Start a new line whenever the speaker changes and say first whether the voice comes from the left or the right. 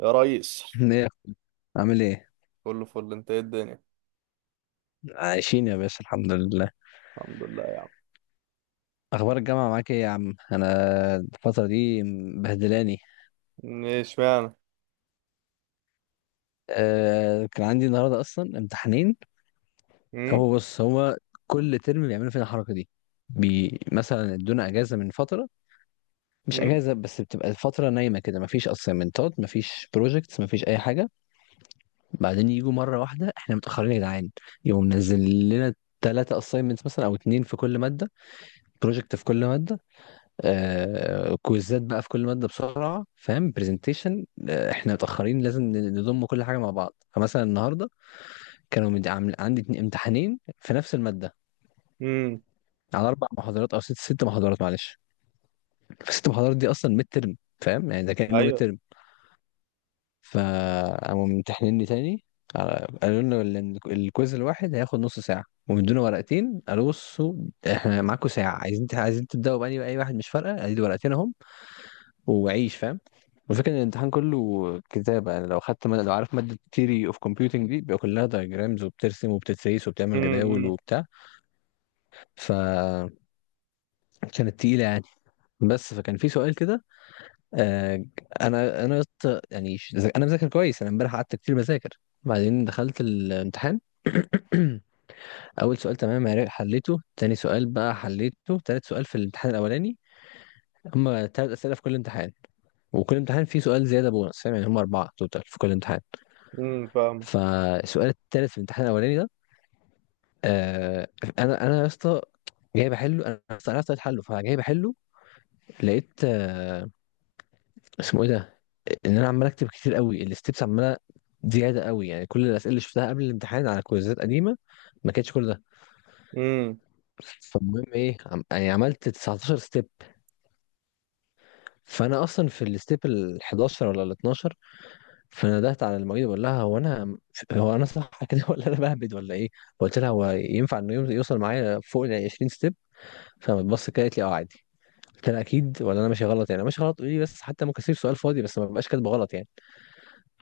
right: يا ريس،
left: ايه يا أخوي؟ عامل ايه؟
right: كله فل، انت ايه الدنيا؟
left: عايشين يا باشا، الحمد لله.
right: الحمد لله يا عم.
left: اخبار الجامعه معاك ايه يا عم؟ انا الفتره دي مبهدلاني.
right: ايش معنى؟
left: كان عندي النهارده اصلا امتحانين.
right: امم.
left: هو بص، هو كل ترم بيعملوا فينا الحركه دي. مثلا ادونا اجازه من فتره، مش
right: امم.
left: اجازه بس بتبقى الفتره نايمه كده، مفيش اسايمنتات مفيش بروجكتس مفيش اي حاجه. بعدين يجوا مره واحده احنا متاخرين يا جدعان، يقوم منزل لنا ثلاثة اساينمنتس مثلا او اتنين في كل مادة، بروجكت في كل مادة، كويزات بقى في كل ماده بسرعه، فاهم؟ برزنتيشن، احنا متاخرين، لازم نضم كل حاجه مع بعض. فمثلا النهارده عندي امتحانين في نفس الماده،
right: امم.
left: على اربع محاضرات او ست محاضرات، معلش. فست محاضرات دي اصلا ميد ترم، فاهم يعني؟ ده كانه ميد
right: ايوه.
left: ترم. فقاموا ممتحنيني تاني. قالوا لنا الكويز الواحد هياخد نص ساعه، ومدونا ورقتين، قالوا بصوا احنا معاكم ساعه، عايزين تبداوا بأي اي واحد مش فارقه، ادي ورقتين اهم وعيش، فاهم؟ الفكرة ان الامتحان كله كتابة، يعني لو خدت مادة، لو عارف مادة theory of computing دي بيبقى كلها diagrams وبترسم وبتتسيس وبتعمل جداول
right: امم.
left: وبتاع. فكانت تقيلة يعني، بس فكان في سؤال كده. آه، انا يا اسطى، يعني انا مذاكر كويس، انا امبارح قعدت كتير بذاكر. بعدين دخلت الامتحان. اول سؤال تمام، حليته، تاني سؤال بقى حليته، تالت سؤال في الامتحان الاولاني. هما تلات اسئلة في كل امتحان، وكل امتحان فيه سؤال زيادة بونص، فاهم يعني؟ هما أربعة توتال في كل امتحان.
right: امم. فاهم.
left: فالسؤال التالت في الامتحان الاولاني ده، آه انا يا اسطى، جاي بحله، انا أصلاً عرفت طريقة حله فجاي بحله. لقيت اسمه ايه ده، ان انا عمال اكتب كتير قوي، الستبس عماله زياده قوي، يعني كل الاسئله اللي شفتها قبل الامتحان على كويزات قديمه ما كانتش كل ده.
right: امم.
left: فالمهم ايه يعني عملت 19 ستيب، فانا اصلا في الستيب ال 11 ولا ال 12. فندهت على المعيده بقول لها هو انا، هو انا صح كده ولا انا بهبد ولا ايه؟ قلت لها هو ينفع انه يوصل معايا فوق ال 20 ستيب؟ فبتبص كده قالت لي اه عادي. قلت لها اكيد ولا انا ماشي غلط؟ يعني أنا ماشي غلط قولي لي بس، حتى ممكن اسيب سؤال فاضي بس ما ببقاش كاتبه غلط يعني.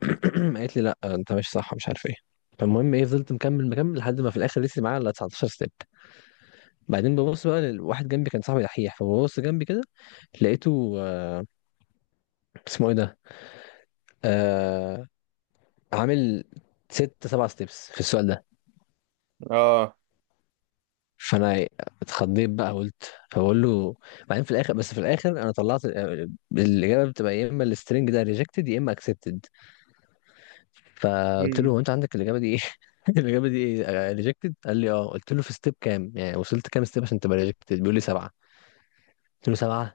left: قالت لي لا انت ماشي صح مش عارف ايه. فالمهم ايه فضلت مكمل مكمل لحد ما في الاخر لسه معايا الا 19 ستيب. بعدين ببص بقى لواحد جنبي كان صاحبي دحيح، فببص جنبي كده، لقيته اسمه ايه ده، آه عامل ست سبع ستيبس في السؤال ده.
right: اه.
left: فانا اتخضيت بقى قلت فبقول له. بعدين في الاخر، بس في الاخر انا طلعت، الاجابه بتبقى يا اما السترنج ده ريجكتد يا اما اكسبتد. فقلت له
right: مم.
left: هو انت عندك الاجابه دي ايه؟ الاجابه دي ايه؟ ريجكتد، قال لي اه. قلت له في ستيب كام؟ يعني وصلت كام ستيب عشان تبقى ريجكتد؟ بيقول لي سبعه. قلت له سبعه!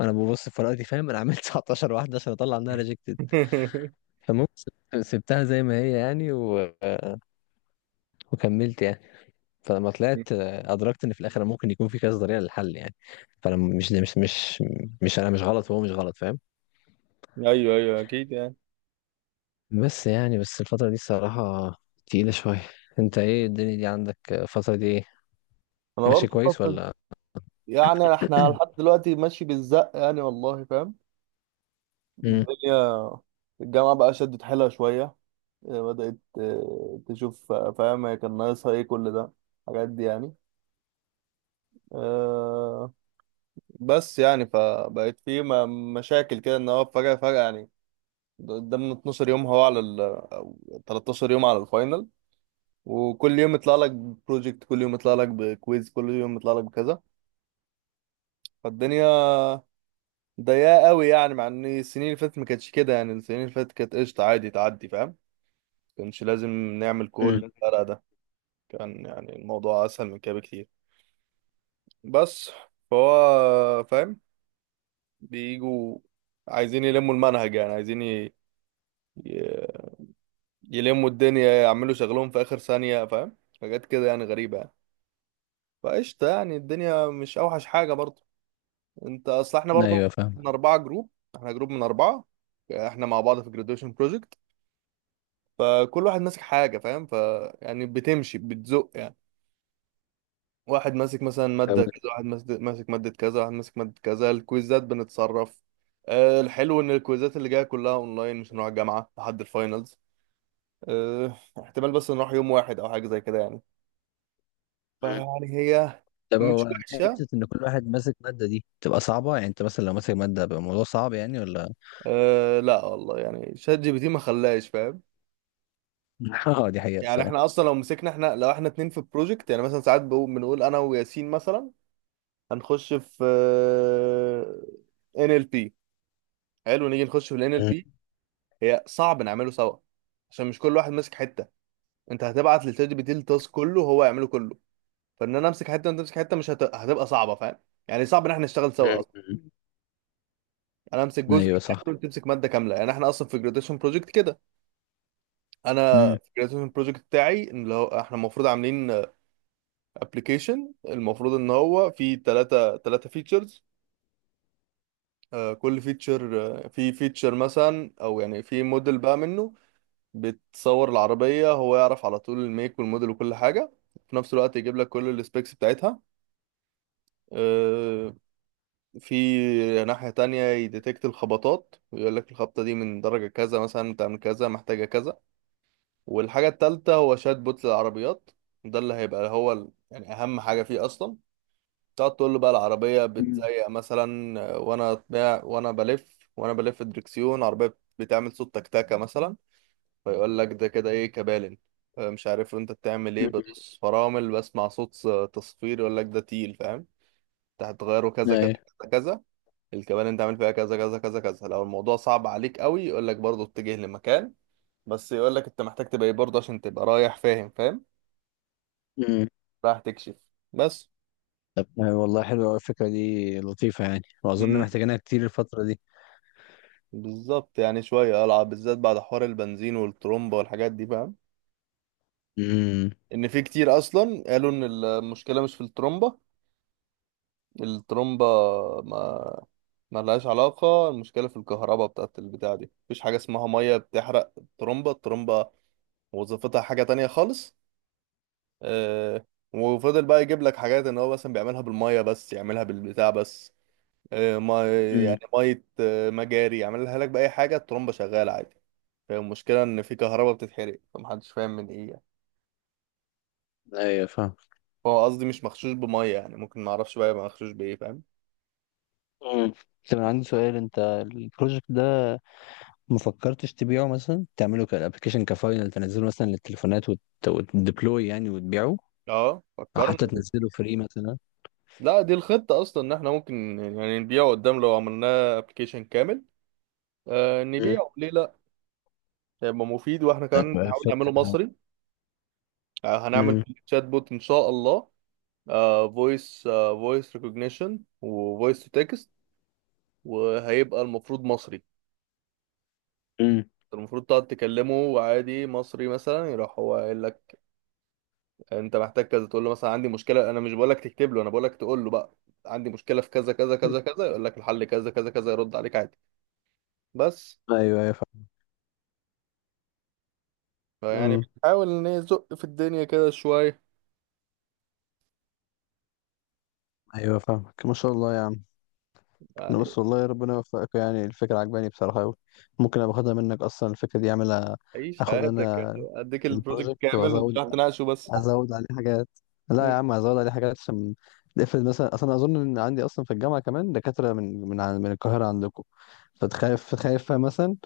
left: انا ببص في ورقتي فاهم، انا عملت 19 واحده عشان اطلع منها ريجكتد. فالمهم سبتها زي ما هي يعني وكملت يعني. فلما طلعت، ادركت ان في الاخر ممكن يكون في كذا طريقه للحل يعني. فانا مش مش مش مش انا مش غلط وهو مش غلط، فاهم؟
right: ايوه، ايوه، اكيد يعني.
left: بس يعني بس الفتره دي الصراحه تقيله شويه. انت ايه الدنيا دي عندك؟ الفتره دي ايه؟
right: انا
left: ماشي
right: برضه
left: كويس
right: الفترة دي-
left: ولا؟
right: يعني احنا لحد دلوقتي ماشي بالزق يعني، والله فاهم.
left: امم.
right: الدنيا. الجامعه بقى شدت حيلها شويه. بدات تشوف، فاهم، هي كان ناقصها ايه كل ده، الحاجات دي يعني. آه، بس يعني فبقت في مشاكل كده، ان هو فجأة فجأة يعني، قدامنا 12 يوم، هو على ال أو 13 يوم على الفاينل. وكل يوم يطلع لك بروجكت، كل يوم يطلع لك بكويز، كل يوم يطلع لك بكذا، فالدنيا ضيقة قوي يعني، مع ان السنين اللي فاتت ما كانتش كده، يعني السنين اللي فاتت كانت قشطة، عادي تعدي، فاهم، كانش لازم نعمل كل
left: امم.
right: الفرق ده، كان يعني الموضوع اسهل من كده بكتير، بس فهو فاهم، بيجوا عايزين يلموا المنهج، يعني عايزين ي... يلموا الدنيا، يعملوا شغلهم في اخر ثانية، فاهم حاجات كده يعني غريبة يعني. فقشطة يعني، الدنيا مش اوحش حاجة برضو. انت اصل احنا برضو،
left: ايوه
right: احنا
left: فاهم.
right: اربعة جروب، احنا جروب من اربعة، احنا مع بعض في جراديويشن بروجكت، فكل واحد ماسك حاجة، فاهم، يعني بتمشي بتزق يعني، واحد ماسك مثلا
left: طب.
right: مادة كذا، واحد ماسك مادة كذا، واحد ماسك مادة كذا، الكويزات بنتصرف. الحلو ان الكويزات اللي جاية كلها اونلاين، مش هنروح الجامعة لحد الفاينلز، احتمال بس نروح يوم واحد او حاجة زي كده يعني.
left: مم.
right: فيعني هي
left: طب
right: مش
left: هو
right: وحشه.
left: حته ان كل واحد ماسك ماده دي تبقى صعبه يعني، انت مثلا لو ماسك ماده بيبقى الموضوع صعب يعني ولا؟
right: أه، لا والله يعني، شات جي بي تي ما خلاش فاهم.
left: مم. اه دي حقيقه
right: يعني احنا
left: الصراحه.
right: اصلا لو احنا اتنين في بروجكت يعني، مثلا ساعات بنقول انا وياسين مثلا، هنخش في NLP، حلو نيجي نخش في الان ال بي،
left: مم.
right: هي صعب نعمله سوا، عشان مش كل واحد ماسك حته، انت هتبعت للشات جي بي تي التاسك كله وهو يعمله كله، فان انا امسك حته وانت تمسك حته، مش هتبقى صعبه، فاهم. يعني صعب ان احنا نشتغل سوا اصلا،
left: مم.
right: يعني انا امسك جزء
left: ايوه
right: كامل
left: صح.
right: وانت تمسك ماده كامله، يعني احنا اصلا في جراديشن بروجكت كده. انا
left: امم.
right: في الجراتيفيشن بروجكت بتاعي، ان اللي هو احنا المفروض عاملين ابلكيشن، المفروض ان هو فيه ثلاثة فيتشرز، كل فيتشر في فيتشر مثلا، او يعني في موديل بقى منه، بتصور العربية هو يعرف على طول الميك والموديل وكل حاجة، في نفس الوقت يجيب لك كل السبيكس بتاعتها. آه، في ناحية تانية يديتكت الخبطات، ويقول لك الخبطة دي من درجة كذا مثلا بتعمل كذا محتاجة كذا. والحاجة التالتة هو شات بوت للعربيات، ده اللي هيبقى هو يعني أهم حاجة فيه أصلا، تقعد تقول له بقى العربية
left: مم.
right: بتزيق مثلا، وأنا بلف الدركسيون، العربية بتعمل صوت تكتكة مثلا، فيقول لك ده كده إيه، كبالن، مش عارف أنت بتعمل إيه،
left: مم.
right: بدوس فرامل بسمع صوت تصفير، يقول لك ده تيل، فاهم، أنت هتغيره كذا كذا
left: ايوه.
right: كذا كذا، الكبالن أنت عامل فيها كذا كذا كذا كذا، لو الموضوع صعب عليك قوي يقول لك برضه اتجه لمكان، بس يقول لك أنت محتاج تبقى إيه برضه عشان تبقى رايح، فاهم فاهم،
left: مم.
right: راح تكشف، بس.
left: طب والله حلوه أوي الفكره دي، لطيفه يعني، واظن
right: امم.
left: محتاجينها كتير الفتره دي.
right: بالظبط يعني، شوية ألعب بالذات بعد حوار البنزين والترومبا والحاجات دي، فاهم،
left: امم.
right: إن في كتير أصلا قالوا إن المشكلة مش في الترومبا. الترومبا ما ما لهاش علاقة، المشكلة في الكهرباء بتاعت البتاع دي، مفيش حاجة اسمها مية بتحرق الترومبا. الترومبا وظيفتها حاجة تانية خالص. آه وفضل بقى يجيب لك حاجات إن هو مثلا بيعملها بالمية، بس يعملها بالبتاع بس، ما
left: مم.
right: يعني مية، مجاري يعملها لك بأي حاجة، الترومبا شغالة عادي، هي المشكلة إن في كهرباء بتتحرق، فمحدش فاهم من إيه يعني،
left: ايوه فاهم.
right: هو قصدي مش مغشوش بمية يعني، ممكن معرفش بقى يبقى مغشوش بإيه، فاهم.
left: مم. طب انا عندي سؤال، انت البروجكت ده ما فكرتش تبيعه؟ مثلا تعمله كابلكيشن كفاينل تنزله مثلا للتليفونات وتديبلوي يعني وتبيعه،
right: اه،
left: او حتى
right: فكرنا.
left: تنزله فري مثلا.
right: لا، دي الخطة أصلا إن إحنا ممكن يعني نبيعه قدام لو عملناه أبلكيشن كامل.
left: مم.
right: نبيعه ليه لأ، هيبقى مفيد، وإحنا كمان
left: هتبقى
right: نحاول نعمله
left: فكرة طبعا.
right: مصري. هنعمل
left: امم.
right: شات بوت إن شاء الله، فويس ريكوجنيشن وفويس تو تكست، وهيبقى المفروض مصري.
left: مم.
right: المفروض تقعد تكلمه وعادي مصري مثلا، يروح هو قايل لك انت محتاج كذا، تقول له مثلا عندي مشكله، انا مش بقول لك تكتب له، انا بقول لك تقول له بقى عندي مشكله في كذا كذا كذا كذا، يقول لك الحل كذا كذا كذا، يرد عليك عادي، بس.
left: ايوه ايوه فاهم.
right: فيعني
left: امم.
right: بنحاول نزق في الدنيا كده شويه.
left: ايوه فاهمك ما شاء الله يا عم. انا
right: يعني
left: بس والله ربنا يوفقك، يعني الفكرة عجباني بصراحة قوي. ممكن ابقى اخدها منك اصلا الفكرة دي اعملها؟
right: عيش
left: اخد
right: حياتك يا
left: انا
right: اخي. اديك البروجكت
left: البروجكت
right: كامل
left: وازود،
right: وتروح تناقشه بس.
left: ازود عليه حاجات. لا يا
right: مم.
left: عم ازود عليه حاجات عشان نقفل، مثلا اصلا اظن ان عندي اصلا في الجامعه كمان دكاتره من من القاهره عندكم، فتخاف خايف مثلا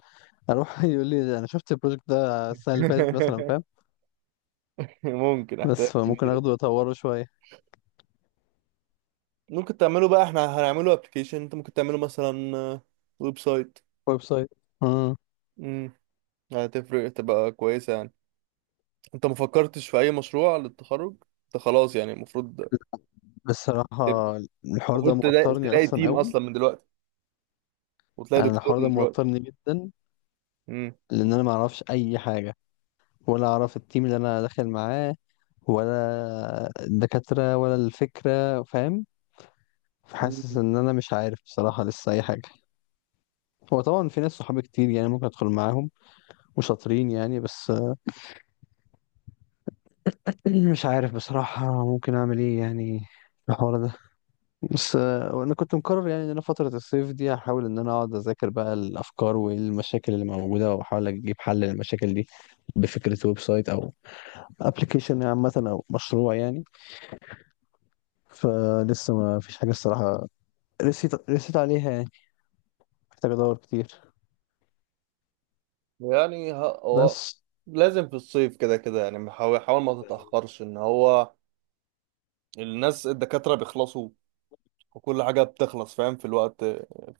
left: اروح يقول لي انا شفت البروجكت ده السنه اللي فاتت مثلا، فاهم؟
right: ممكن احتاج
left: بس
right: كبير
left: فممكن
right: يعني.
left: اخده واطوره شويه،
right: ممكن تعمله بقى، احنا هنعمله ابلكيشن، انت ممكن تعمله مثلا ويب سايت.
left: ويب سايت. امم.
right: امم. هتفرق تبقى كويسه يعني. انت ما فكرتش في اي مشروع للتخرج؟ انت خلاص يعني، المفروض
left: بصراحه الحوار ده
right: المفروض تلاقي
left: موترني
right: تلاقي
left: اصلا
right: تيم
left: قوي.
right: اصلا من دلوقتي، وتلاقي
left: انا
right: دكتور
left: الحوار ده
right: من دلوقتي.
left: موترني جدا،
right: امم.
left: لان انا ما اعرفش اي حاجه، ولا اعرف التيم اللي انا داخل معاه، ولا الدكاتره ولا الفكره، فاهم؟ حاسس
right: مم.
left: ان انا مش عارف بصراحه لسه اي حاجه. هو طبعا في ناس صحابي كتير يعني ممكن ادخل معاهم وشاطرين يعني، بس مش عارف بصراحه ممكن اعمل ايه يعني في الحوار ده. بس انا كنت مقرر يعني ان انا فتره الصيف دي هحاول ان انا اقعد اذاكر بقى الافكار والمشاكل اللي موجوده، واحاول اجيب حل للمشاكل دي، بفكره ويب سايت او ابلكيشن عامه او مشروع يعني. فلسه ما فيش حاجه الصراحه رسيت عليها يعني. محتاج ادور كتير.
right: يعني هو
left: بس.
right: لازم في الصيف كده كده يعني، حاول حاول ما تتأخرش، ان هو الناس الدكاترة بيخلصوا، وكل حاجة بتخلص، فاهم، في الوقت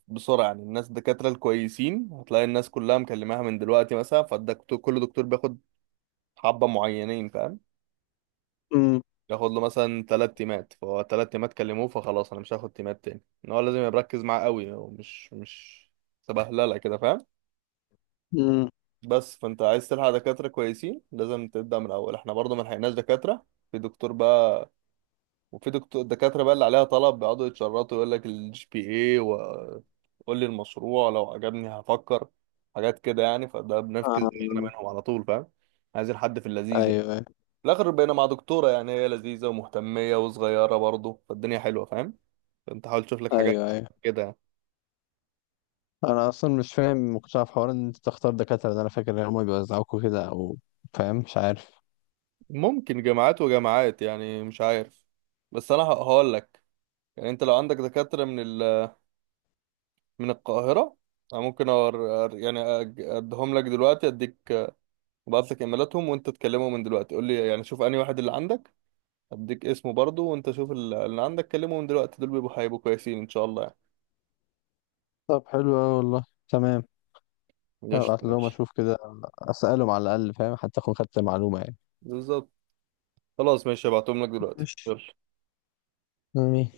right: بسرعة يعني، الناس الدكاترة الكويسين هتلاقي الناس كلها مكلماها من دلوقتي مثلا، فالدكتور كل دكتور بياخد حبة معينين، فاهم، ياخد له مثلا تلات تيمات، فهو تلات تيمات كلموه فخلاص انا مش هاخد تيمات تاني، ان هو لازم يركز معاه قوي، هو مش سبهلله كده، فاهم. بس فانت عايز تلحق دكاترة كويسين، لازم تبدأ من الأول، احنا برضه ما لحقناش دكاترة، في دكتور بقى، وفي دكتور دكاترة بقى اللي عليها طلب بيقعدوا يتشرطوا، يقول لك الجي بي اي، وقول لي المشروع لو عجبني هفكر، حاجات كده يعني، فده بنفكس دماغنا
left: امم.
right: منهم على طول، فاهم، عايزين حد في اللذيذ يعني.
left: ايوه ايوه.
right: في الآخر بقينا مع دكتورة يعني، هي لذيذة ومهتمية وصغيرة برضه، فالدنيا حلوة، فاهم، فانت حاول تشوف لك
left: ايوه
right: حاجات
left: ايوه.
right: كده يعني.
left: انا اصلا مش فاهم مقتنع في حوار ان انت تختار دكاتره ده، انا فاكر ان هم بيوزعوكوا كده او، فاهم؟ مش عارف.
right: ممكن جامعات وجامعات يعني، مش عارف، بس انا هقول لك يعني، انت لو عندك دكاترة من القاهرة، انا ممكن أور... أر- يعني أج- اديهم لك دلوقتي اديك، ابعت لك ايميلاتهم، وانت تكلمه من دلوقتي، قول لي يعني شوف انهي واحد اللي عندك، اديك اسمه برضه، وانت شوف اللي عندك كلمه من دلوقتي، دول هيبقوا كويسين ان شاء الله.
left: طب حلو اوي والله. تمام.
right: يعني قشطة،
left: هبعت لهم
right: ماشي.
left: اشوف كده، اسالهم على الاقل فاهم، حتى اكون خدت معلومه يعني.
right: بالظبط، خلاص، ماشي، هبعتهم لك دلوقتي،
left: ماشي.
right: يلا.
left: امين.